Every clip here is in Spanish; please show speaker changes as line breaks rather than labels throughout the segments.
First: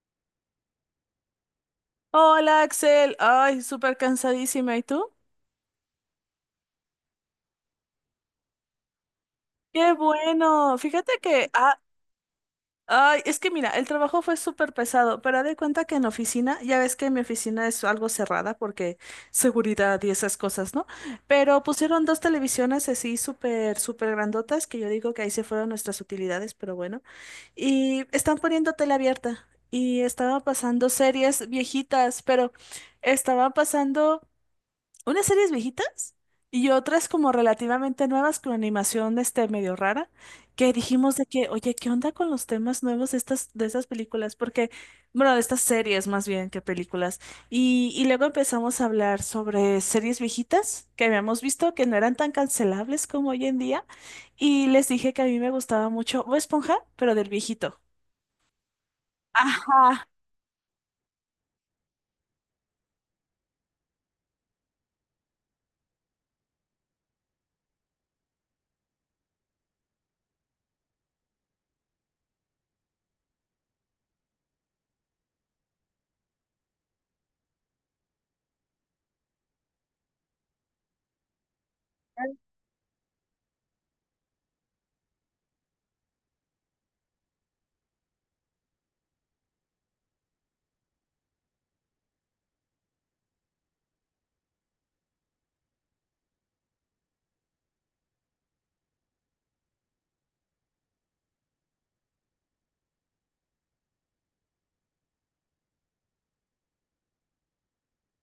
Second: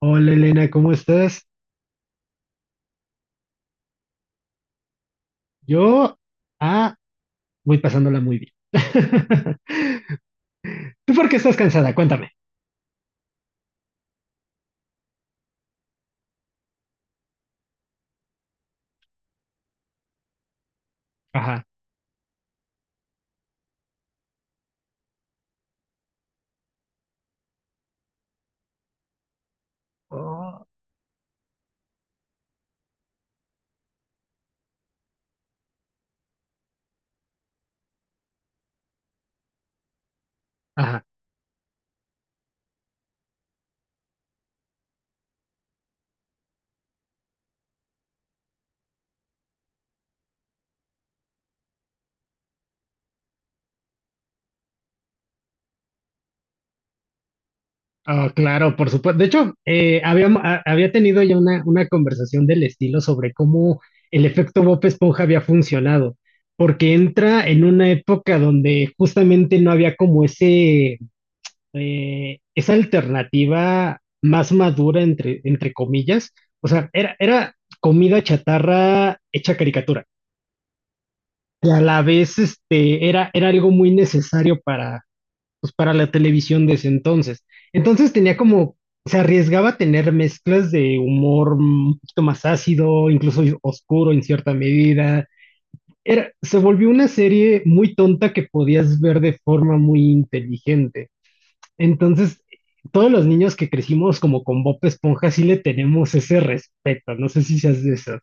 Hola Elena, ¿cómo estás?
Hola Axel, ay, súper cansadísima. ¿Y tú?
Yo, ah, voy pasándola muy bien.
Qué bueno. Fíjate
¿Tú por qué
que,
estás cansada? Cuéntame.
ay, es que mira, el trabajo fue súper pesado, pero haz de cuenta que en oficina, ya ves que mi oficina es algo cerrada porque seguridad y esas cosas, ¿no? Pero
Ajá.
pusieron dos televisiones así súper, súper grandotas, que yo digo que ahí se fueron nuestras utilidades, pero bueno. Y están poniendo tele abierta y estaba
Oh,
pasando series viejitas, pero estaba pasando unas series viejitas y otras como relativamente nuevas con animación este medio rara, que
ajá.
dijimos de que, oye, ¿qué onda con los temas nuevos de estas películas? Porque, bueno, de estas series más bien que películas. Y luego empezamos a hablar sobre series viejitas que habíamos visto que no eran tan cancelables como hoy en día. Y les dije que a mí me gustaba mucho Bob Esponja, pero del viejito.
Oh, claro, por supuesto. De hecho,
Ajá.
había tenido ya una conversación del estilo sobre cómo el efecto Bob Esponja había funcionado, porque entra en una época donde justamente no había como ese esa alternativa más madura, entre, entre comillas, o sea, era comida chatarra hecha caricatura. Y a la vez, este, era algo muy necesario para, pues, para la televisión de ese entonces. Entonces tenía como, se arriesgaba a tener mezclas de humor un poquito más ácido, incluso oscuro en cierta medida. Era, se volvió una serie muy tonta que podías ver de forma muy inteligente. Entonces, todos los niños que crecimos como con Bob Esponja sí le tenemos ese respeto. No sé si seas de esos.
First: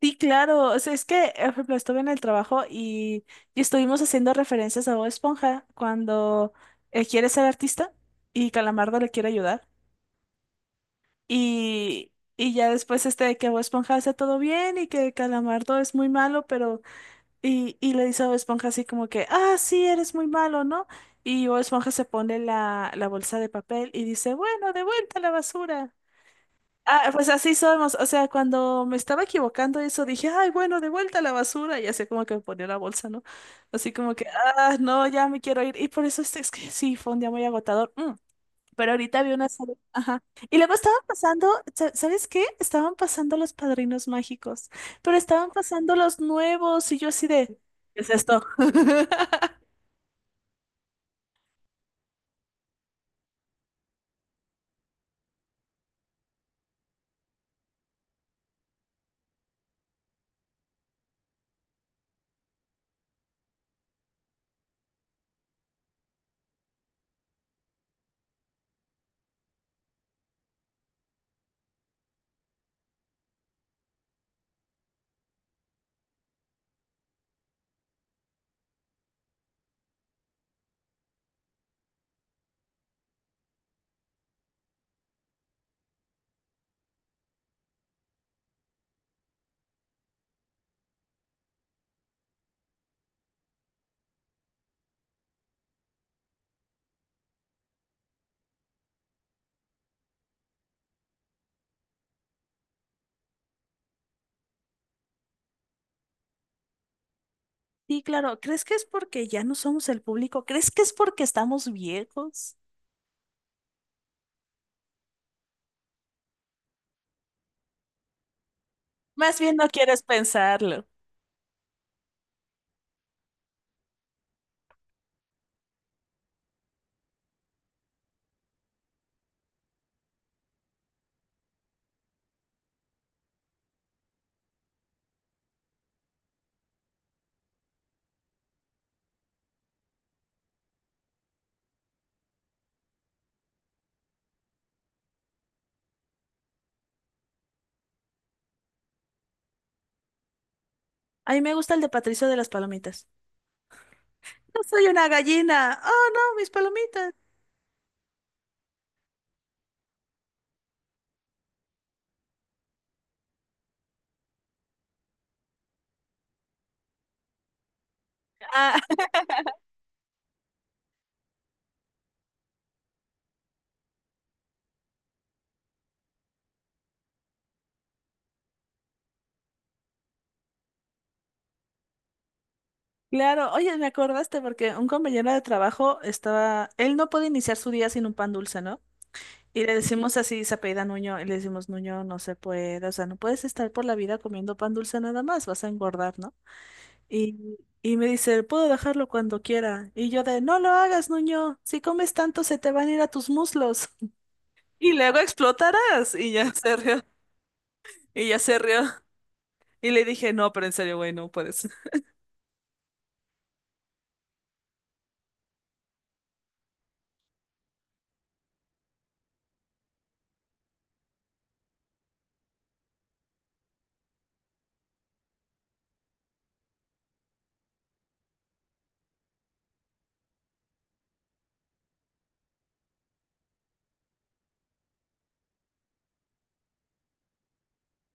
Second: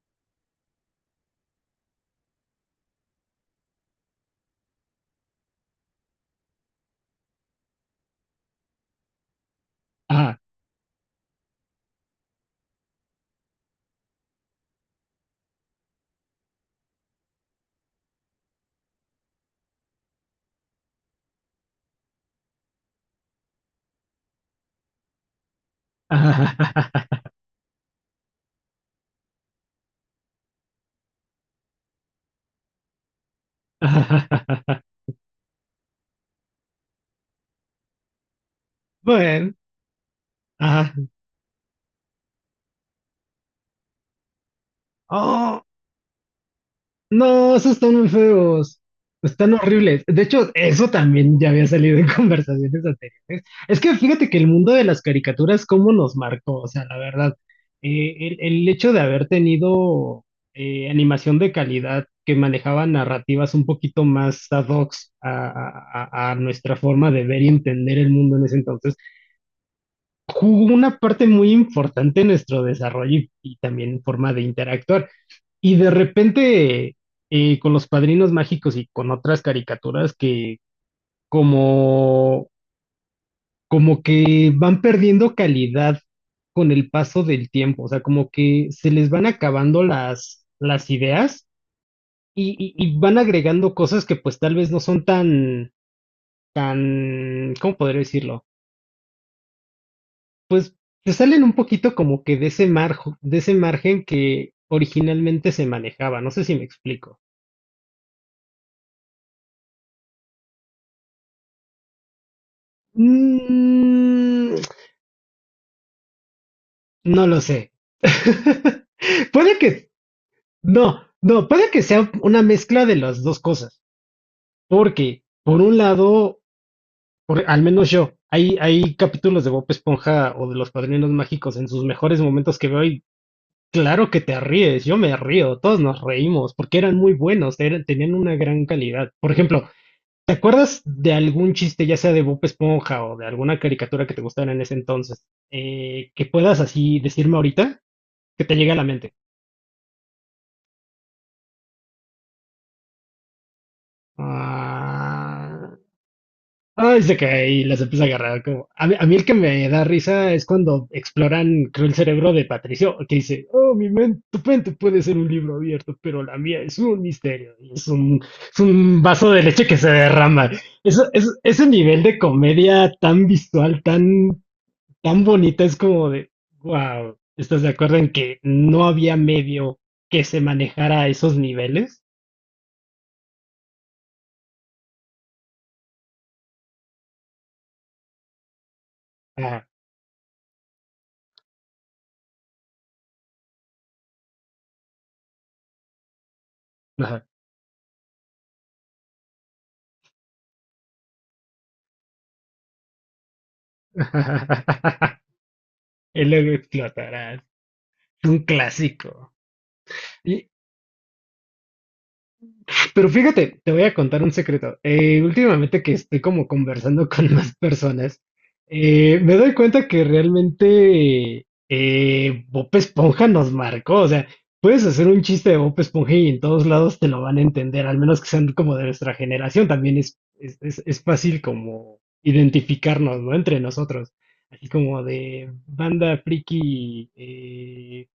Sí, claro. O sea, es que, por ejemplo, estuve en el trabajo y estuvimos haciendo referencias a Bob Esponja cuando quiere ser artista y Calamardo le quiere ayudar.
Ah,
Y, y ya después este de que Bob Esponja hace todo bien y que Calamardo es muy malo, pero... Y le dice a Bob Esponja así como que, ah, sí, eres muy malo, ¿no? Y Bob Esponja se pone la bolsa de papel y dice, bueno, de vuelta a la basura. Ah,
ah,
pues así somos. O sea, cuando me estaba equivocando eso, dije, ay, bueno, de vuelta a la basura. Y así como que me ponía la bolsa, ¿no? Así como que, ah, no, ya me quiero ir. Y por eso este, es que sí, fue un día muy agotador. Pero ahorita vi una
Bueno,
serie. Ajá. Y luego
ah,
estaban pasando, sa- ¿sabes qué? Estaban pasando los padrinos mágicos. Pero estaban
oh,
pasando los nuevos. Y yo así de,
no, esos están
¿qué
muy
es esto?
feos. Están horribles. De hecho, eso también ya había salido en conversaciones anteriores. Es que fíjate que el mundo de las caricaturas, cómo nos marcó, o sea, la verdad, el hecho de haber tenido animación de calidad que manejaba narrativas un poquito más ad hoc a nuestra forma de ver y entender el mundo en ese entonces, jugó una parte muy importante en nuestro desarrollo y también forma de interactuar. Y de repente, con los padrinos mágicos y con otras caricaturas que como, como que van perdiendo calidad con el paso del tiempo, o sea, como que se les van acabando las ideas y y van agregando cosas que pues tal vez no son tan, tan, ¿cómo podría decirlo? Pues se salen un poquito como que de ese de ese margen que originalmente se manejaba, no sé si me explico.
Sí, claro. ¿Crees que es porque ya no somos el público? ¿Crees que es porque estamos viejos?
Mm, no lo sé.
Más bien
Puede
no
que,
quieres pensarlo.
no, no, puede que sea una mezcla de las dos cosas, porque por un lado, al menos yo, hay capítulos de Bob Esponja o de Los Padrinos Mágicos en sus mejores momentos que veo y claro que te ríes, yo me río, todos nos reímos, porque eran muy buenos, tenían una gran calidad. Por ejemplo, ¿te acuerdas de algún chiste, ya sea de Bob Esponja o de alguna caricatura que te gustara en ese entonces, que puedas así decirme ahorita, que te llegue a la mente?
A mí me gusta el de Patricio de las palomitas. No soy una
Ah,
gallina. Oh, no, mis
ay,
palomitas.
se cae y las empieza a agarrar. Como, a mí el que me da risa es cuando exploran, creo, el cerebro de Patricio, que dice, oh, mi mente, tu mente puede ser un libro abierto, pero la mía es un misterio. Y es es
Ah,
un vaso de leche que se derrama. Eso, es, ese nivel de comedia tan visual, tan, tan bonita, es como de, wow, ¿estás de acuerdo en que no había medio que se manejara a esos niveles?
claro. Oye, me acordaste porque un compañero de trabajo estaba, él no puede iniciar su día sin un pan dulce, ¿no? Y
Ah,
le decimos así, se apellida Nuño, y le decimos, Nuño, no se puede, o sea, no puedes estar por la vida comiendo pan dulce nada más, vas a engordar, ¿no?
ajá.
Y me dice, puedo dejarlo cuando quiera. Y yo de, no lo hagas, Nuño, si comes tanto se te van a ir a tus muslos. Y luego explotarás.
y
Y
luego
ya se rió,
explotarás.
y ya
Un
se rió.
clásico.
Y le dije,
Y-
no, pero en serio, güey, no puedes.
pero fíjate, te voy a contar un secreto. Últimamente que estoy como conversando con más personas, me doy cuenta que realmente Bob Esponja nos marcó. O sea, puedes hacer un chiste de Bob Esponja y en todos lados te lo van a entender, al menos que sean como de nuestra generación. También es fácil como identificarnos, ¿no? Entre nosotros. Así como de banda friki,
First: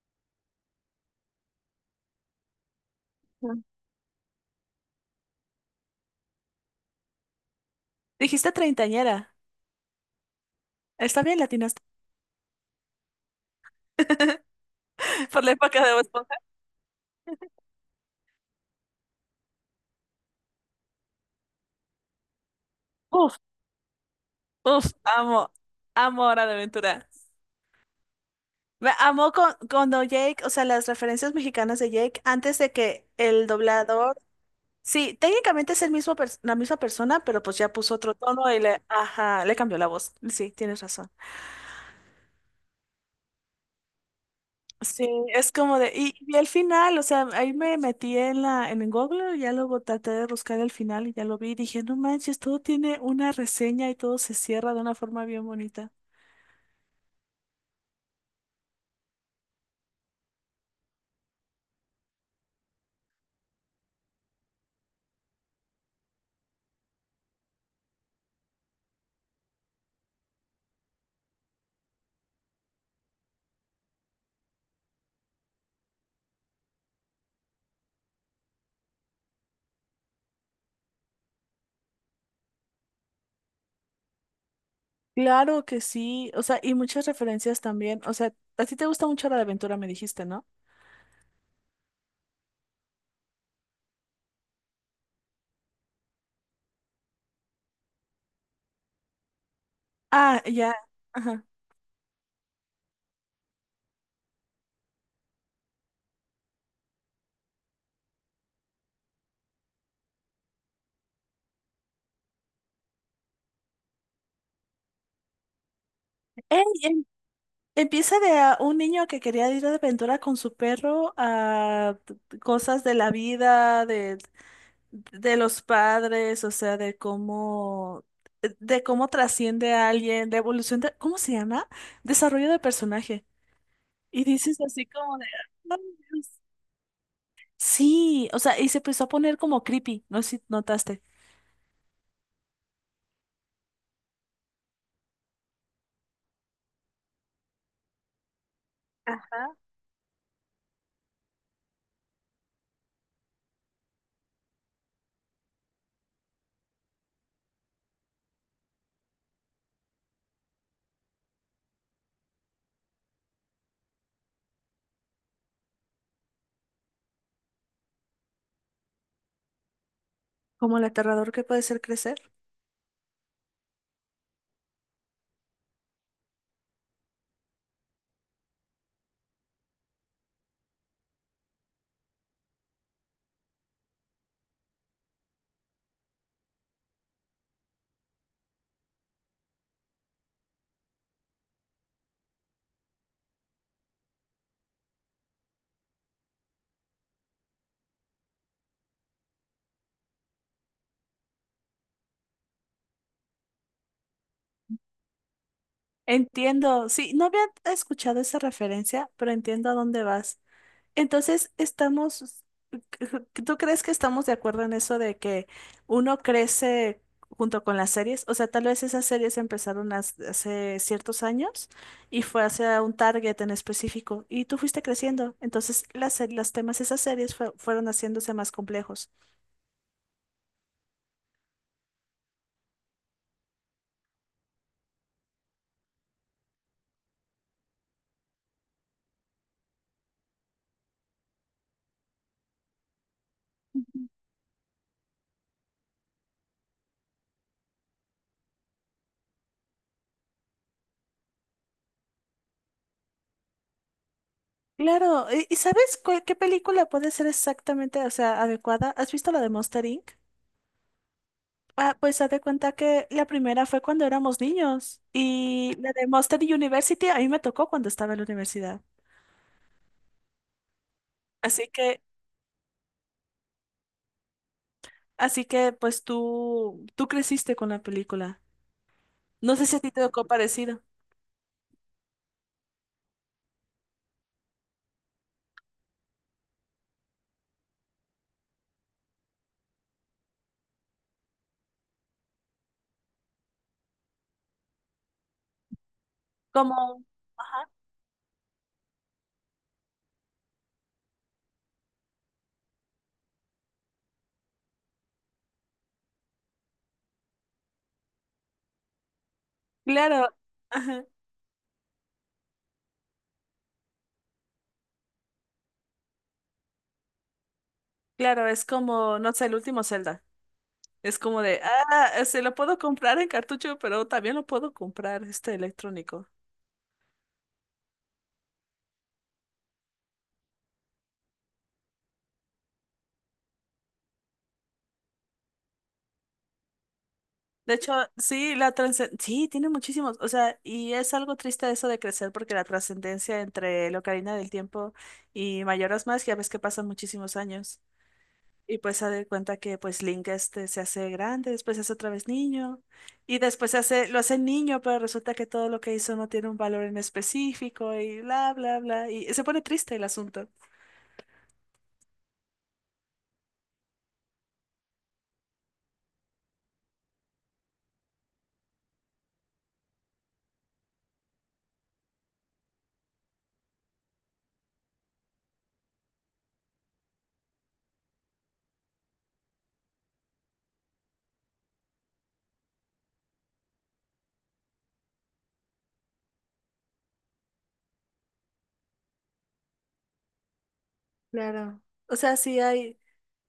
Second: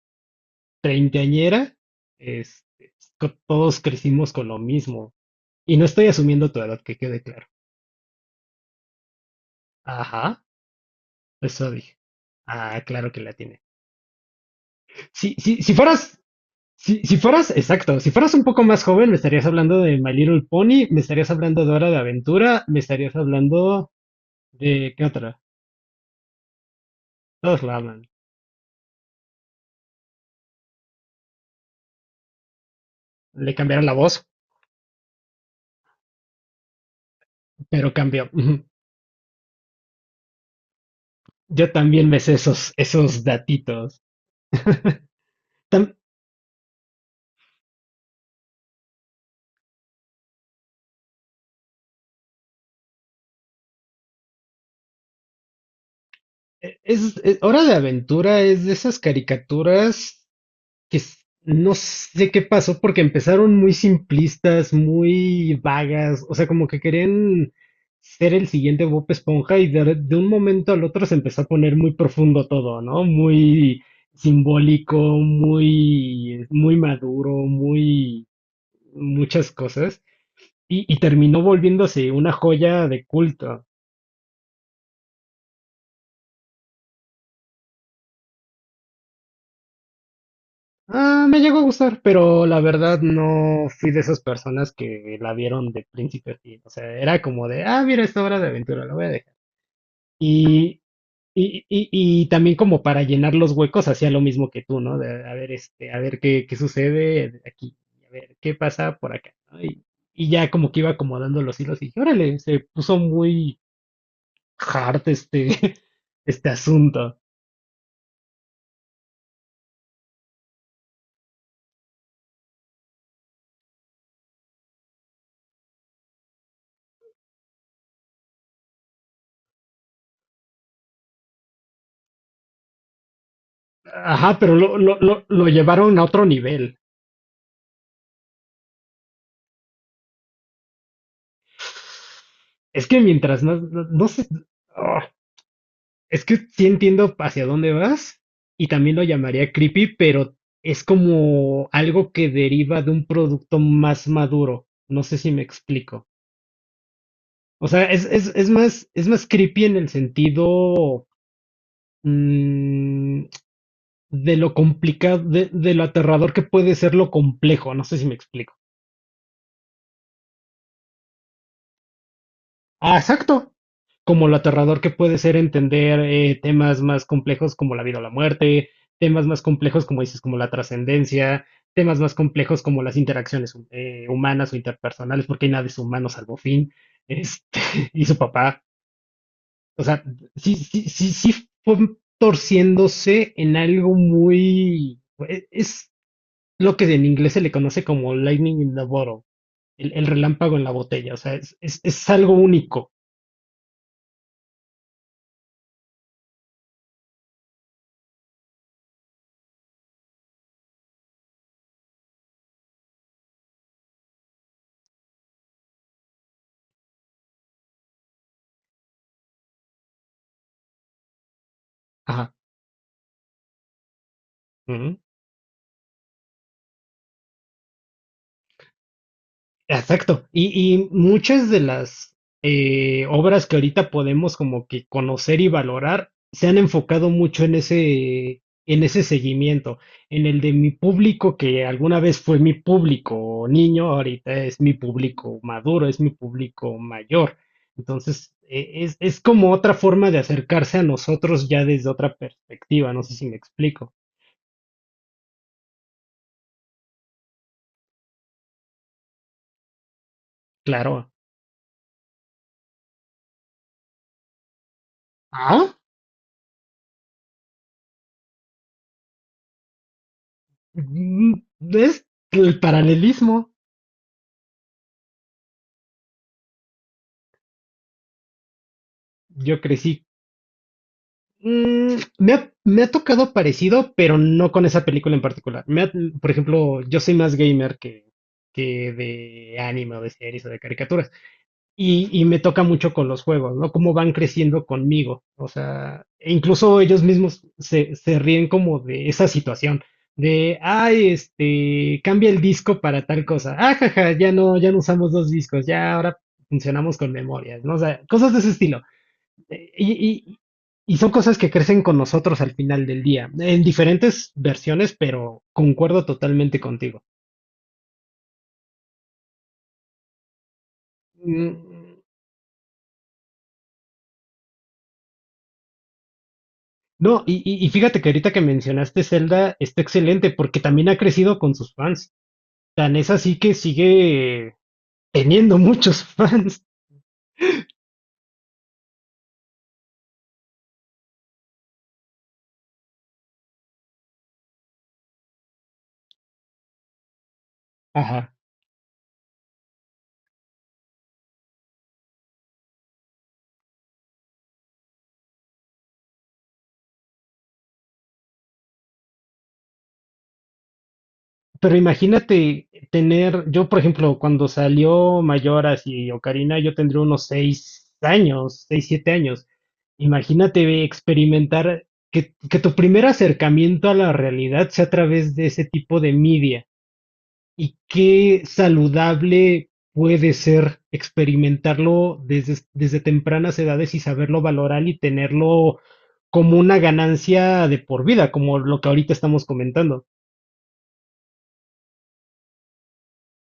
treintañera, este,
Mm.
todos crecimos con lo mismo. Y no estoy asumiendo tu edad, que quede claro.
Dijiste treintañera.
Ajá,
Está bien,
eso
latinaste.
dije. Ah, claro que la tiene.
Por la
Si
época de Bob
fueras,
Esponja.
si fueras, exacto, si fueras un poco más joven, me estarías hablando de My Little Pony, me estarías hablando de Hora de Aventura, me estarías
Uf,
hablando
uf,
de, ¿qué otra?
amo. Amo Hora de Aventura.
Todos la hablan.
Me amo con, cuando Jake, o sea, las referencias mexicanas de Jake, antes de que el
Le cambiaron la
doblador.
voz,
Sí, técnicamente es el mismo pers- la misma persona, pero pues ya
pero
puso otro
cambió.
tono y
Ujú.
le, ajá, le cambió la voz. Sí, tienes razón.
Yo también me sé esos datitos.
Sí, es como de,
Tam-
y al final, o sea, ahí me metí en la, en el Google, ya luego traté de buscar el final y ya lo vi y dije, no manches, todo tiene una reseña y todo se cierra de una forma bien bonita.
Hora de Aventura es de esas caricaturas que s- no sé qué pasó porque empezaron muy simplistas, muy vagas, o sea, como que querían ser el siguiente Bob Esponja y de, de un momento al otro se empezó a poner muy profundo todo, ¿no? Muy simbólico, muy maduro, muy muchas cosas y terminó volviéndose una joya de culto.
Claro que sí, o sea, y muchas referencias también, o sea, a ti te gusta mucho la de aventura, me dijiste, ¿no?
Ah, me llegó a gustar, pero la verdad no fui de esas personas que la vieron de principio a fin. O sea, era como de, ah, mira esta hora de aventura, la voy a dejar.
Ah, ya,
Y,
ajá.
y también como para llenar los huecos hacía lo mismo que tú, ¿no? De, a ver, este, a ver qué sucede aquí, a ver qué pasa por acá, ¿no? Y ya como que iba acomodando los hilos y dije, órale, se puso muy hard este, este
Ey,
asunto.
empieza de a un niño que quería ir de aventura con su perro a t- cosas de la vida, de los padres, o sea, de cómo trasciende a alguien, de evolución de, ¿cómo se llama? Desarrollo de personaje. Y
Ajá, pero
dices así como de,
lo
"Ay,
llevaron a otro
Dios".
nivel.
Sí, o sea, y se empezó a poner como creepy, no sé si notaste.
Es que mientras no sé, ah, es que sí entiendo hacia dónde vas y también lo
Ajá.
llamaría creepy, pero es como algo que deriva de un producto más maduro. No sé si me explico. O sea, es más creepy en el sentido mm, de lo complicado, de lo aterrador que puede ser lo complejo. No sé si me explico.
Como el aterrador que puede ser crecer.
Ah, exacto. Como lo aterrador que puede ser entender temas más complejos como la vida o la muerte, temas más complejos como dices, como la trascendencia, temas más complejos como las interacciones humanas o interpersonales, porque hay nada de humano salvo Finn este, y su papá. O sea, sí fue torciéndose en algo muy... Es lo que en inglés se le conoce como lightning in the bottle, el relámpago en la botella. O sea, es algo único.
Entiendo, sí, no había escuchado esa referencia, pero entiendo a dónde vas. Entonces, estamos, ¿tú crees que estamos de acuerdo en eso de que uno crece junto con las series? O sea, tal vez esas series empezaron has- hace ciertos años y
Ajá.
fue hacia un target en específico y tú
Uh
fuiste
-huh.
creciendo. Entonces, las, se- los temas de esas series fue- fueron haciéndose más complejos.
Exacto. Y muchas de las obras que ahorita podemos como que conocer y valorar se han enfocado mucho en ese seguimiento, en el de mi público que alguna vez fue mi público niño, ahorita es mi público maduro, es mi público mayor. Entonces, es como otra forma de acercarse a nosotros ya desde otra perspectiva, no sé si me explico.
Claro, y sabes cuál- qué película puede ser exactamente, o sea, adecuada? ¿Has visto la de Monster Inc.?
Claro.
Ah, pues haz de cuenta que la primera fue cuando éramos niños y
Ah,
la de Monster University a mí me tocó cuando estaba en la universidad.
mm,
Así que,
es el paralelismo.
así que pues tú creciste con la película. No
Yo
sé si a ti te
crecí
tocó parecido.
mm, me ha tocado parecido, pero no con esa película en particular. Por ejemplo, yo soy más gamer que de anime o de series o de caricaturas. Y me toca mucho con los juegos, ¿no? Cómo van creciendo conmigo. O sea, e incluso ellos
Como,
mismos
ajá,
se ríen como de esa situación. De, ay, este, cambia el disco para tal cosa. Ah, jaja, ya no usamos dos discos, ya ahora funcionamos con memorias, ¿no? O sea, cosas de ese estilo. Eh, Y,
claro,
y- y
ajá,
son cosas que crecen con nosotros al final del día, en diferentes versiones, pero concuerdo totalmente contigo.
claro, es como, no sé, el último Zelda. Es como de,
Mm,
ah, se lo puedo comprar en cartucho, pero también lo puedo comprar este electrónico.
no, y fíjate que ahorita que mencionaste Zelda está excelente porque también ha crecido con sus fans. Tan es así que sigue teniendo muchos fans.
De hecho, sí, la trascendencia, sí, tiene muchísimos, o sea, y es algo triste eso de crecer porque la trascendencia entre la Ocarina del Tiempo y Mayoras más ya ves que pasan muchísimos años.
Ajá.
Y pues se da cuenta que pues Link este se hace grande, después se hace otra vez niño, y después se hace, lo hace niño, pero resulta que todo lo que hizo no tiene un valor en específico y bla, bla, bla, y se pone triste el asunto.
Pero imagínate tener, yo por ejemplo, cuando salió Mayoras y Ocarina, yo tendría unos 6 años, seis, 7 años. Imagínate experimentar que tu primer acercamiento a la realidad sea a través de ese tipo de media. Y qué saludable puede ser experimentarlo desde, desde tempranas edades y saberlo valorar y tenerlo como una ganancia de por vida, como lo que ahorita estamos comentando.
Claro. O sea, sí hay.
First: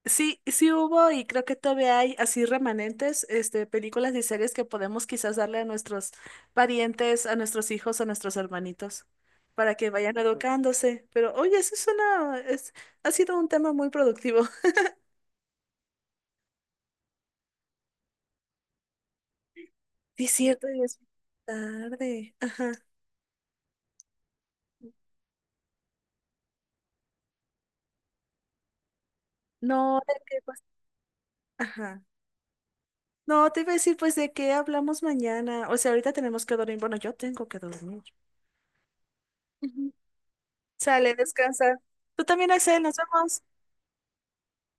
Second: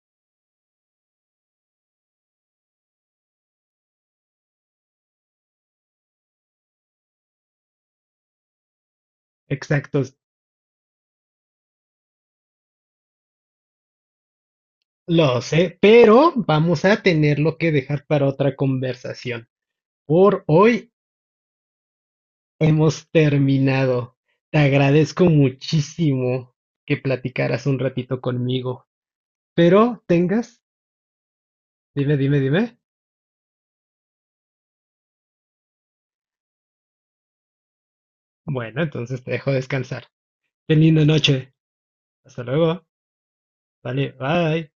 Sí, sí hubo y creo que todavía hay así remanentes, este, películas y series que podemos quizás darle a nuestros parientes, a nuestros hijos, a nuestros hermanitos, para que
Exacto,
vayan educándose. Pero oye, eso es una, es, ha sido un tema muy productivo.
lo sé, pero vamos a tenerlo que dejar para otra conversación.
Sí, es
Por
cierto, y
hoy
es tarde. Ajá.
hemos terminado. Te agradezco muchísimo que platicaras un ratito conmigo,
No,
pero
de qué
tengas,
pues, ajá.
dime, dime, dime.
No, te iba a decir, pues, ¿de qué hablamos mañana? O sea, ahorita tenemos que dormir. Bueno, yo tengo que dormir.
Bueno, entonces te dejo
Ujú.
descansar. Ten linda
Sale,
noche.
descansa. Tú
Hasta
también, Axel,
luego.
nos vemos.
Vale, bye.